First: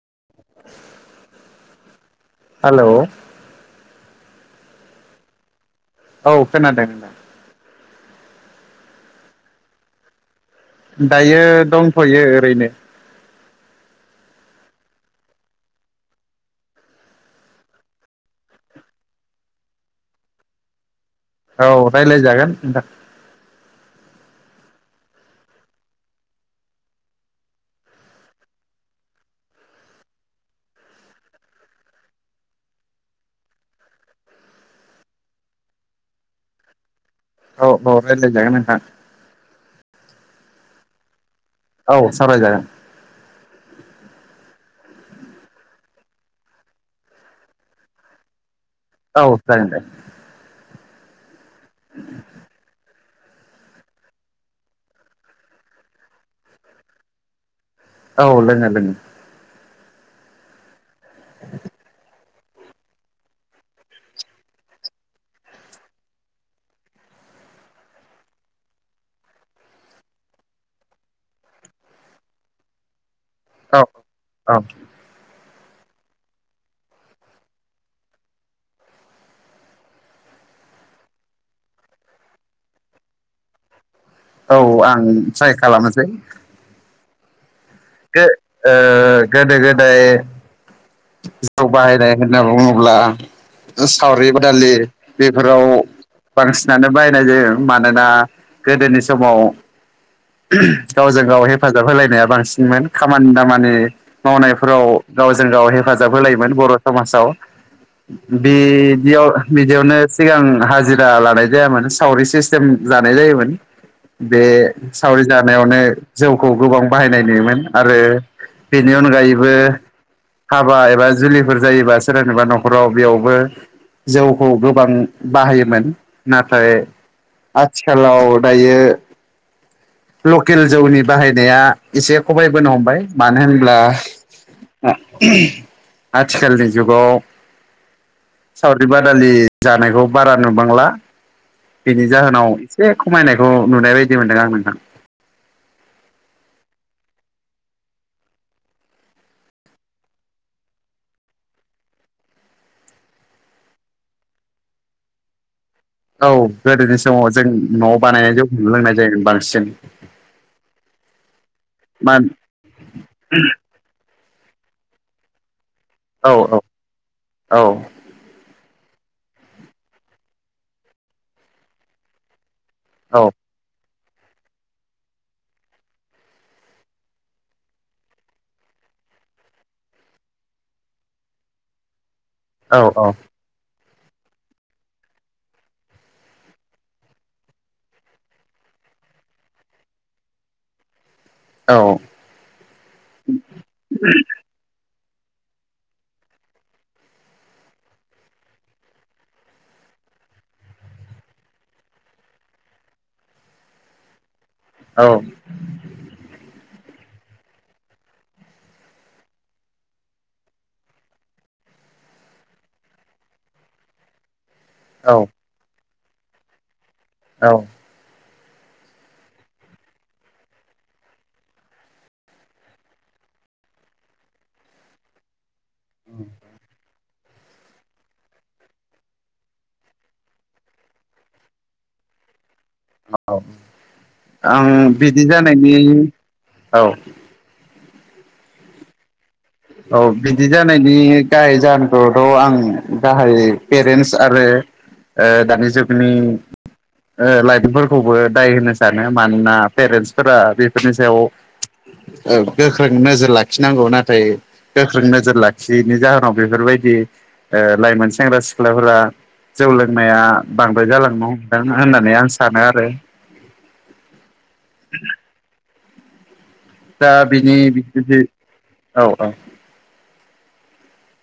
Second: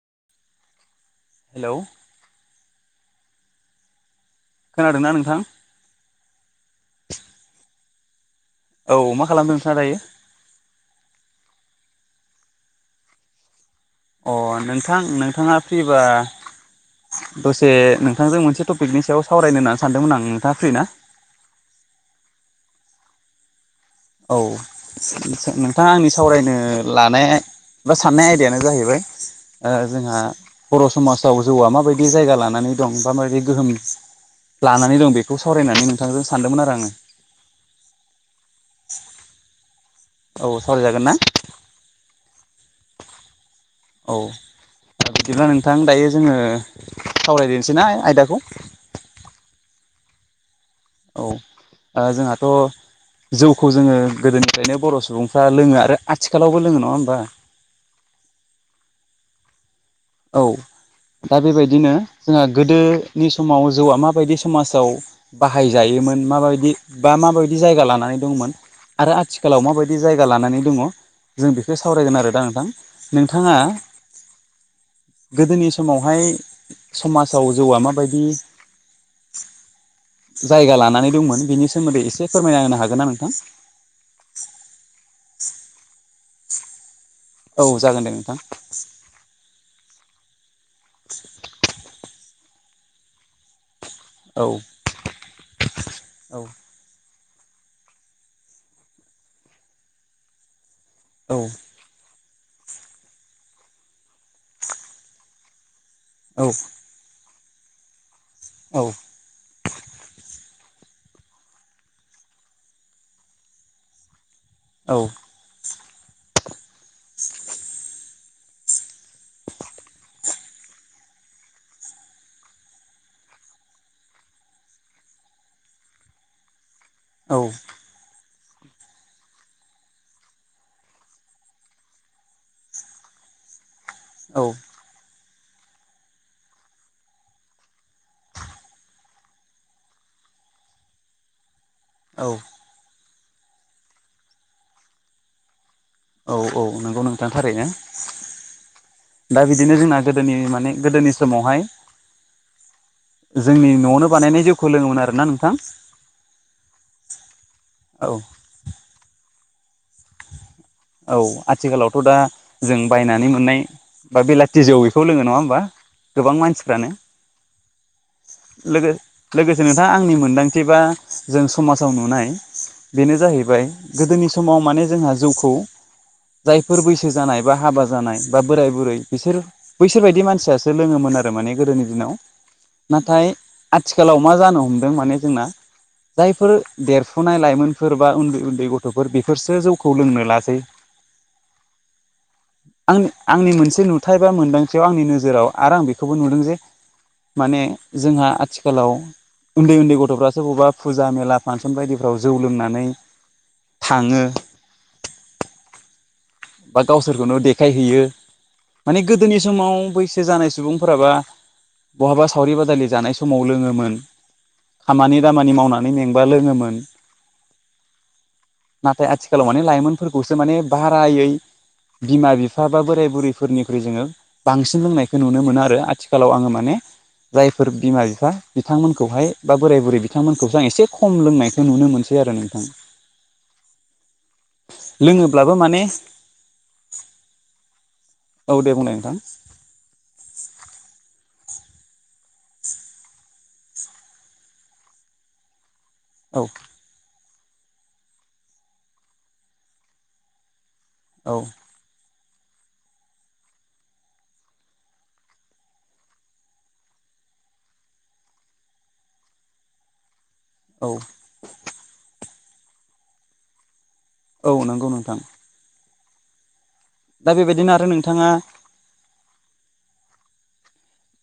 [unintelligible] हेल हेल खोनादोंना नोंथां खोनादों नोंथां औ मा खालामदो नोंथांङा दायो दायो दंथयो ओरैनो अ नोंथां नोंथाङा फ्रिबा दसे नोंथांजों मोनसे टपिकनि सायाव सावरायनो होनना सानदोंमोन आं नोंथांङा फ्रि ना औ रायलाय‌जागोन नोंथा औ नोंथांङा आंनि सावरायनो लानाय बा साननाय आयडायानो जाहैबाय ओ जोंहा बर समाजाव जौआ माबायदि जायगा लानानै दं बा मारै गोहोम लानानै दं बेखौ सावरायनानै नोंथांजों सानदोंमोन आरो आंङो औ औ रायज्लायजागोन नोंथां [inaudible] औ सावरायजागोन ना औ सावरायजागोन औ बिदिब्ला नोंथां दायो जोंङो सावरायदोनोसै ना आयदाखौ औ जागोन दे औ ओ जोंहाथ जौखौ जोंङो गोदोनिफ्रायनो बर सुबुंफ्रा लोंङो आरो आथिखालावबो लोंङो नङा होमबा औ लोंङो लोंङो औ दा बेबायदिनो जोंङो गोदोनि समाव जौआ माबायदि समाजाव बाहायजायोमोन माबायदि बा माबायदि जायगा लानानै दंमोन आरो आथिखालाव माबायदि जायगा लानानै दंङ जों बेखो सावरायगोन आरो दा नोंथां नोंथांङा औ औ गोदोनि समावहाय समाजाव जौआ माबायदि जायगा लानानै दंमोन बेनि सोमोन्दै एसे फोरमायना होनो हागोन ना नोंथां औ आं ट्राइ खालामनोसै औ जागोन दे ओ नोंथां गोदो गोदाय जौ बाहायनाय होन ना बुंङोब्ला सावरि औ बादालि बेफोराव औ बांसिनानो बाय नाय जायो मानोना गोदोनि समाव गावजों औ गाव हेफाजाब होलायनाया बांसि मोन खामानि दामानि मावनायफोराव गावजों गाव हेफाजाब औ होलायोमोन बर' समाजाव औ बेदियाव बिदियावनो सिगां हाजिरा लानाय जायामोन सावरि सिस्टेम जानाय जायोमोन बे सावरि जानायावनो जौखौ गोबां बाहायनाय नुोयोमोन आरो बेनि अनगायैबो हाबा एबा जुलिफोर जायोबा सोरनिबा न'खराव बेयावबो जौखौ गोबां बाहायोमोन नाथाय औ आथिखालाव दायो। लकेल जौनि बाहायनाया एसे खबाइबोनो हमबाय मानो होनब्ला औ आथिखालनि जुगाव सावरि बादालि जानायखौ बारा नुबांला बिनि औ जाहोनाव एसे खमायनायखौ नुनाय बायदि मोनदों आं नोंथां औ औ नोंगौ नोंथांथारैनो दा बिदिनो जोंना गोदोनि माने गोदोनि समावहाय जोंनि नआवनो बानायनाय जिवखौ लोंङोमोन आरोना नोंथां औ गोदोनि समाव जों न'आव औ बानायनाय जौखौनो लोंनाय जायोमोन बांसिन औ आथिखालावथ मा दा जों बायनानै मोननाय बा बेलाथि जौ बेखौ लोङो नङा होमबा औ गोबां औ मानसिफ्रानो औ लोगो-लोगोसे नोंथाङा आंनि मोन्दांथि बा जों समाजाव नुनाय बेनो जाहैबाय गोदोनि समाव माने जोंहा जौखौ जायफोर बैसो जानाय बा हाबा जानाय बा बोराय बुरै बिसोर बैसोर बायदि मानसियासो लोङोमोन आरो माने गोदोनि दिनाव औ औ नाथाय आथिखालाव मा जानो हमदों माने जोंना जायफोर देरफुनाय लाइमोनफोर बा उन्दै उन्दै गथ'फोर बेफोरसो जौखौ लोंनो लासै औ आं आंनि मोनसे नुथाय बा मोनदांथियाव आंनि नोजो जोराव आरो आं बेखौबो नुदों जे माने जोंहा आथिखालाव उन्दै उन्दै गथ'फ्र सोरो बबेबा फुजा मेला फांसन बायदिफ्राव जौ लोंनानै थाङो औ बा गावसोरखौनो देखायहैयो माने गोदोनि समाव बैसो जानाय सुबुंफोरा बा बहाबा सावरि बादालि जानाय समाव लोङोमोन। खामानि दामानि मावनानै मेंबा लोङोमोन। औ। नाथाय आथिखालाव माने लाइमोनफोरखौसो माने बारायै बिमा बिफा बा बोराय बुरैफोरनिख्रुइ जोङो बांसिन लोंनायखौ नुनो मोनो आ रो आथिखालाव आङो माने जायफोर बिमा बिफा बिथांमोनखौहाय बा बोराय बुरै बिथांमोनखौसो आं एसे खम लोंनायखौ नुनो मोनसै आरो नोंथां। औ। आं बिदि लोङोब्लाबो जानायनि माने औ औ दे बुंनाय नोंथां। औ बिदि जानायनि गाहाय जाहोनखौथ' आं गाहाय पेरेन्टस आरो ओ दानि जुग नि औ ओ लाइदोंफोरखौबो दाय होनो सानो मानोना पेरेन्टसफोरा बे बेनि सायाव औ ओ गोख्रों नोजोर लाखिनांगौ नाथाय गोख्रों नोजोर लाखियैनि जाहोनाव बेफोरबायदि ओ लाइमोन सेंग्रा सिख्लाफोरा जौ लोंनाया बांद्राय औ जालांनो हमदों होननानै आं सानो आरो। औ नंगौ नोंथां। दा बिनि बेबायदिनो आरो बिबादि नोंथाङा औ औ।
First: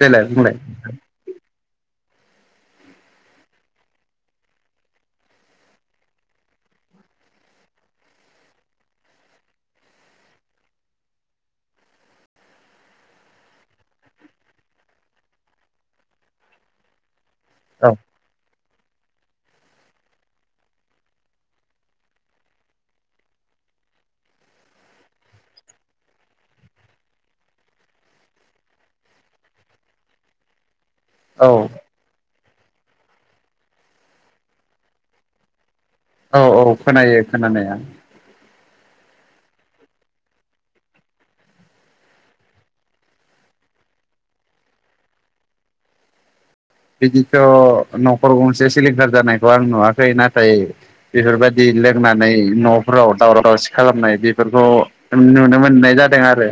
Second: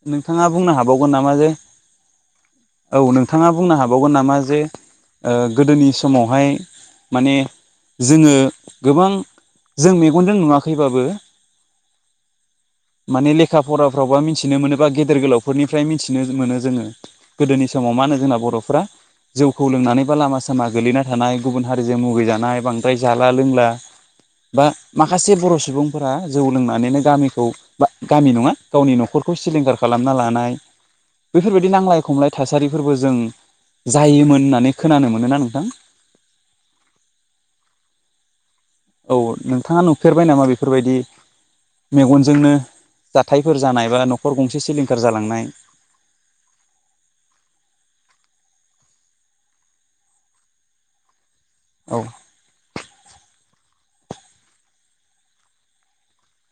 देलाय नोंथाङा बुंलाय बुंनो हाबावगोन नामा जे औ नोंथाङा बुंनो हाबावगोन नामा जे ओ गोदोनि समावहाय माने जोङो गोबां जों मेगनजों नुवाखैबाबो माने लेखा फराफ्रावबा मिथि थिनो मोनोब बा गेदेर गोलावफोरनिफ्राय मिथिनो मोनो जोङो। गोदोनि समाव औ मा होनो जोंना बर'फोरा जौखौ लोंनानैबा लामा सामा गोगलैना थानाय गुबुन हारिजों मुगैजानाय बांद्राय जाला लोंला बा माखासे बर' सुबुंफोरा जौ लोंनानैनो गामिखौ बा गामि नङा गावनि न'खर खौ सिलिंखार खालामना लानाय औ बेफोरबायदि नांलाय खमलाय थासारिफोरबो जों जायोमोन होननानै खोनानो मोनोना नोंथां? औ औ खोनायो खोनानाया। औ नोंथाङा नुफेरबाय नामा बेफोरबायदि मेगनजोंनो जाथायफोर जानाय बा न'खर गंसे सिलिंखार जालांनाय [inaudible] बिदिथ' न'खर गंसे सिलिंखार जानायखौ आं नुवाखै। नाथाय बेफोरबा दि औ लोंनानै न'फोराव दावराव दावसि खालामनाय बेफोरखौ नुनो मोननाय जादों आरो।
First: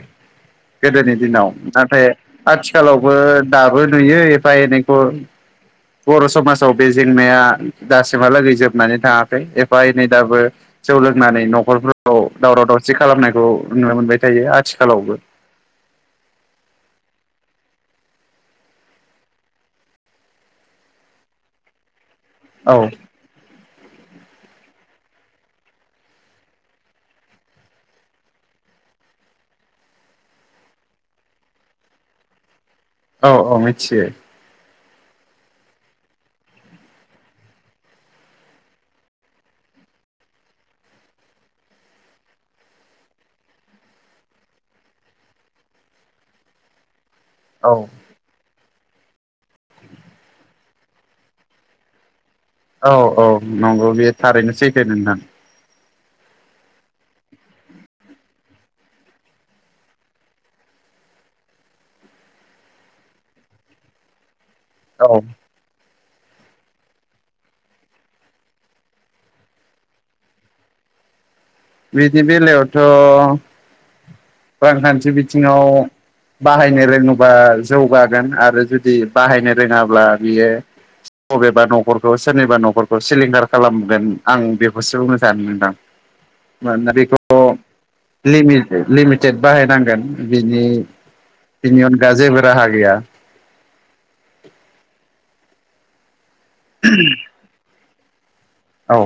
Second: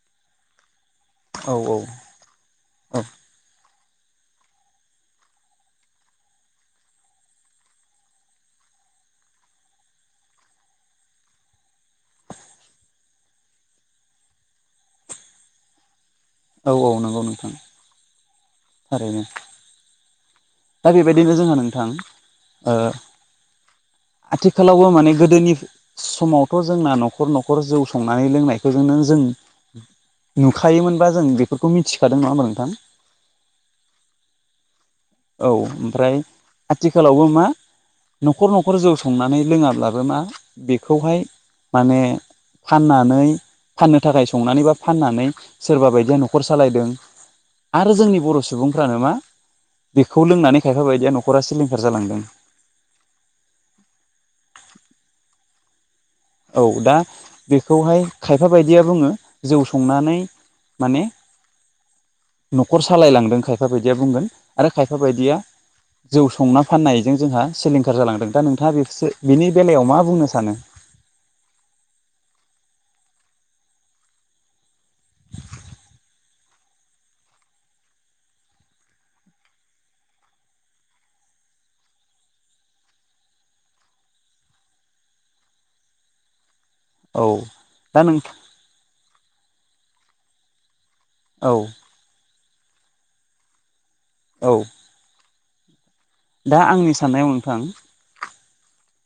गोदोनि दिनाव औ औ नाथाय औ आथिखालावबो दाबो नुयो एफा एनैखौ। बर' समाजाव बे जेंनाया दासिमहालागै जोबनानै थाङाखै एफा एनै दाबो जौ लोंनानै न'खरफोराव दावराव दावसि खालामनायखौ नुनो मोनबाय थायो आथिखालावबो। औ औ नंगौ नोंथां। थारैनो दा बेबायदिनो जोंङो नोंथां ओ औ आथिखालावबो माने गोदोनि समावथ' जोंना न'खर न'खर जौ संनानै लोंनायखौनो जों नुखायोमोनबा जों बेफोरखौ मिथिखादों नङा होमबा नोंथां? औ औ मिथियो। औ ओमफ्राय आथिखालावबो मा? न'खर न'खर जौ संनानै लोङाब्लाबो मा बेखौहाय माने फाननानै फाननो थाखाय संनानै बा फाननानै सोरबा बायदिया न'खर सालायदों औ आरो जोंनि बर' सुबुंफ्रानो मा बेखौ लोंनानै खायफा बायदिया न'खरा सिलिंखार जालांदों। औ औ नंगौ बे थारैनो सैथो नोंथां औ दा बेखौहाय खायफा बायदिया बुङो जौ संनानै माने नखर सालायलांदों खायफा बायदिया बुंगोन। आरो खायफा औ बायदिया जौ संना फाननायजों जोंहा सिलिंखार जालांदों। दा नोंथाङा बेसो बिनि बेलायाव मा बुंनो सानो? बिदि बेलायावथ' रांखान्थि बिथिङाव बाहायनो रोङोबा जौगागोन आरो जुदि बाहायनो रोङाब्ला बियो बबेबा नखरखौ सोरनिबा नखरखौ सिलिंखार खालामगोन आं बेखौसो बुंनो सानो नोंथां। मानोना औ बेखौ दा नों लिमिट लिमिटेड बाहायनांगोन बिनि औ बिनि अनगा जेबो राहा गैया। औ। दा आंनि साननायाव नोंथां औ।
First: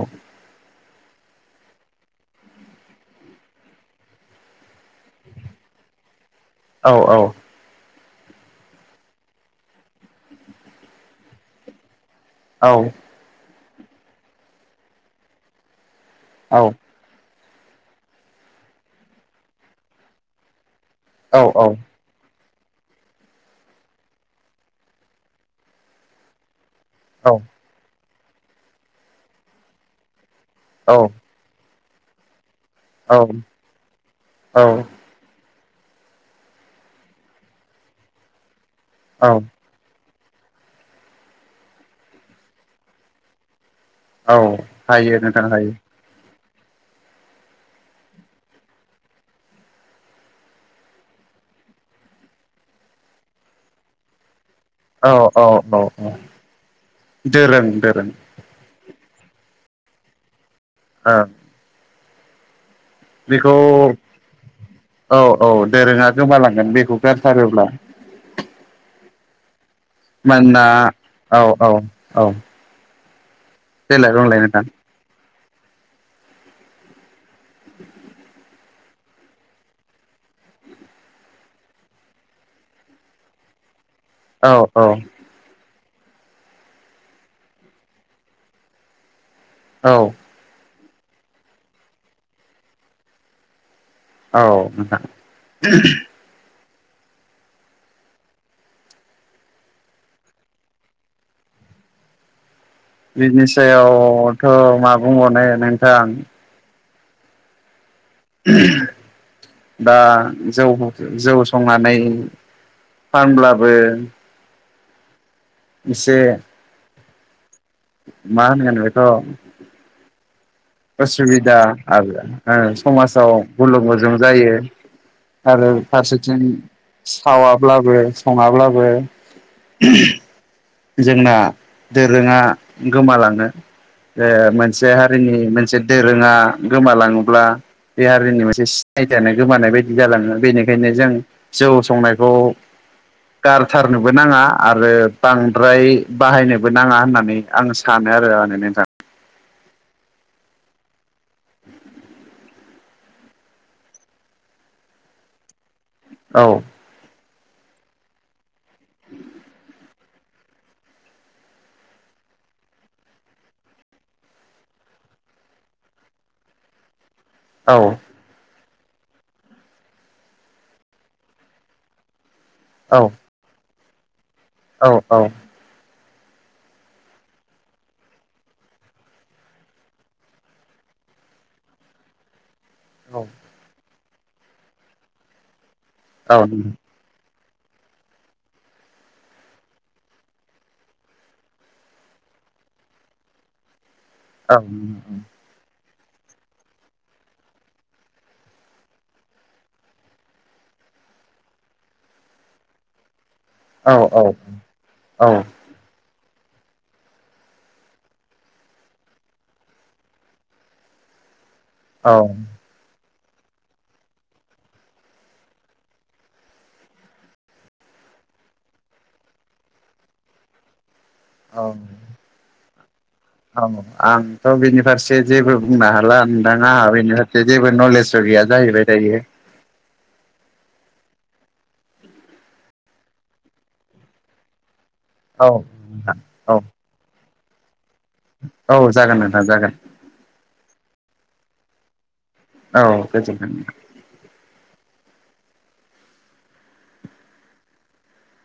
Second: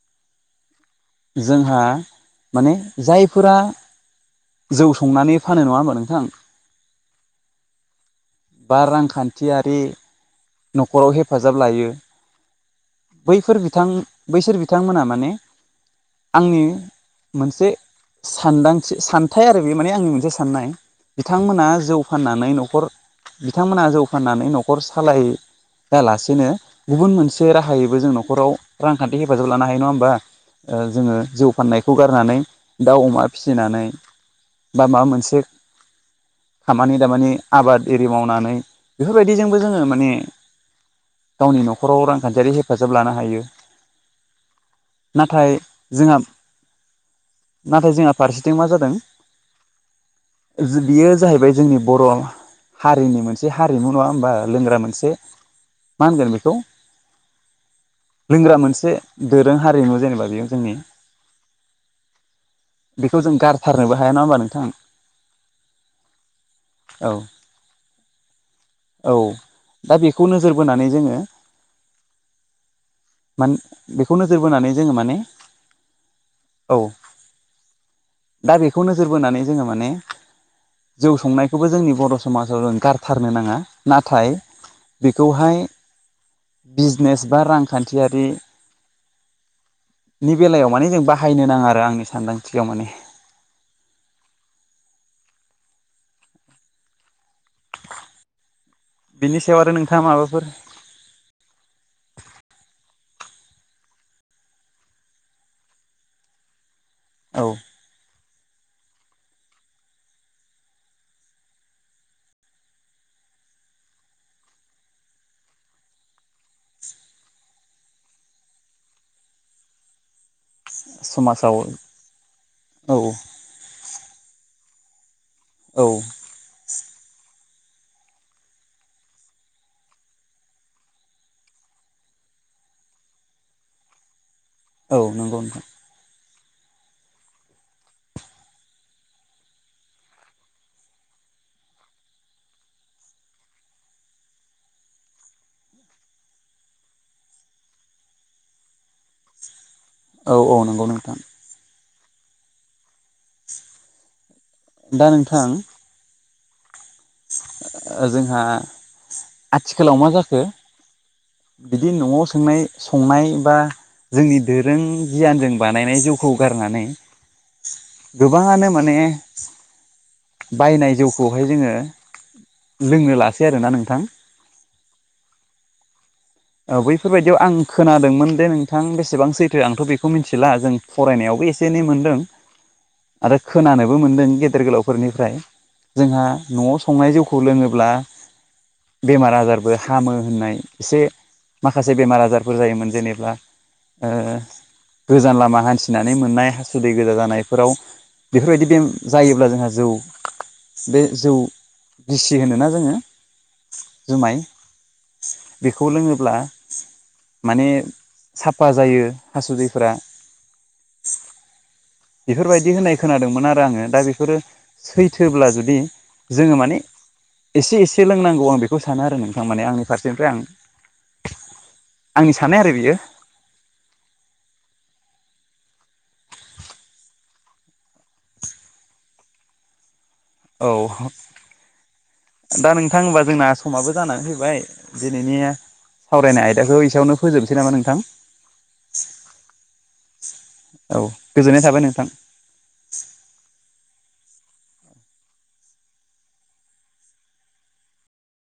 जोंहा माने जायफोरा जौ संनानै फानो। नङा होमबा नोंथां? औ औ। बा रांखान्थियारि नखराव हेफाजाब लायो। औ बैफोर बिथां बैसोर बिथांमोना माने आंनि औ मोनसे सानदांथि सानथाय आरो बे माने आंनि मोनसे साननाय। औ बिथांमोना जौ फाननानै नखर बिथांमोना जौ फाननानै नखर सालाय यालासेनो गुबुन औ मोनसे राहायैबो जों न खराव रांखान्थि हेफाजाब लानो हायो। नङा होमबा? ओ जोङो जौ फाननायखौ गारनानै दाउ औ अमा फिसिनानै बा माबा मोनसे खामानि दामानि आबाद एरि मावनानै औ बेफोरबायदिजोंबो जोङो माने गावनि न'खराव रांखान्थियारि हेफाजाब लानो हायो। औ हायो नोंथां नाथाय हायो जोंहा नाथाय जोंहा फारसेथिं मा जादों बियो जाहैबाय जोंनि बर' हारिनि मोनसे हारिमु। नङा होमबा? लोंग्रा मोनसे औ औ औ मा औ होनगोन बेखौ दोरों दोरों लोंग्रा मोनसे दोरों हारिमु जेनेबा बेयो जोंनि। ओं बेखौ जों गारथारनोबो हाया। नङा होमबा‌ नोंथां? औ औ दोरोङा गोमालांगोन बेखौ औ गारथारोब्ला। औ दा बेखौ नोजोर मानोना बोनानै जोङो औ औ औ। मान देलाय बेखौ बुंलाय नोजोर नोंथां बोनानै जोङो माने औ दा बेखौ नोजोर बोनानै जोङो माने जौ संनायखौबो जोंनि बर' समाजाव जों गारथारनो नाङा। नाथाय औ औ। [unintelligible] बिजनेस बा रांखान्थियारि औ नि बेलायाव माने जों बाहायनो नाङा आरो आंनि सानदांथियाव माने। औ नोंथां। बेनि सायाव आरो नोंथाङा माबाफोर [inaudible] बिनि सायावथ' मा बुंबावनो नोंथां। औ। दा जौ जौ संनानै फानब्लाबो इसे मा होनगोन बेखौ उसुबिदा समाजाव आरो औ समाजाव गुलुं गुजुं जायो। आरो औ फारसेथिं सावाब्लाबो सङाब्लाबो उम जोंना दोरोङा गोमालाङो। बे मोनसे औ हारिनि नंगौ नोंथां मोनसे दोरोङा। गोमालाङोब्ला बे हारिनि मोनसे सिनायथिआनो गोमानाय बायदि जालाङो बेनिखायनो जों। जौ संनायखौ गारथारनोबो नाङा आरो बां द्राय बाहायनोबो नाङा होननानै आं सानो आरो माने नोंथां। औ औ नंगौ नोंथां। दा नोंथां औ जोंहा आथिखालाव मा जाखो। बिदि नआव सोंनाय संनाय बा जोंनि दोरों गियानजों बानायनाय जौखौ गारनानै। औ गोबाङानो माने बायनाय जौखौहाय जोङो। औ लोंनो लासै आरोना नोंथां। औ औ बैफोरबायदियाव आं खोनादोंमोन दे नोंथां बेसेबां सैथो आंथ बेखौ मिथिला जों फरायनायाव। एसे एनै मोनदों आरो खोनानोबो मोनदों गेदेर गोलावफोरनिफ्राय जोंहा औ नआव संनाय जौ खौ लोङोब्ला बेमार आजारबो हामो होननाय एसे। माखासे बेमार आजारफोर जायोमोन जेनेबा ओ गोजान लामा हान्थि नानै मेंनाय हासुदै गोजा जानायफोराव बेफोरबायदि बे जायोब्ला जोंहा जौ। बे जौ गिसि होनोना जोङो? जुमाय औ बेखौ लोङो ब्ला माने साफा जायो हासुदैफोरा। औ औ बेफोरबायदि होन्नाय खोनादोंमोन आरो आङो दा बेफोरो सैथोब्ला जुदि जोङो माने एसे एसे लोंनांगौ आं बेखौ सानो आरो नोंथां माने आंनि फारसेनिफ्राय आं। आंनि सान्नाय आरो बियो। औ आंथ बिनि फारसे जेबो बुंनो हाला नोंथां आंहा बेनि फारसे जेबो नलेजबो गैय गैया जाहैबाय दायो। औ दा नोंथां होनबा जोंना समाबो जानानै फैबाय। दिनैनि औ सावरायनाय औ आयदाखौ एसेयावनो फोजोबनोसै नामा नोंथां। औ जागोन नोंथां जागोन। औ गोजोननाय थाबाय नोंथां। औ गोजोनथों।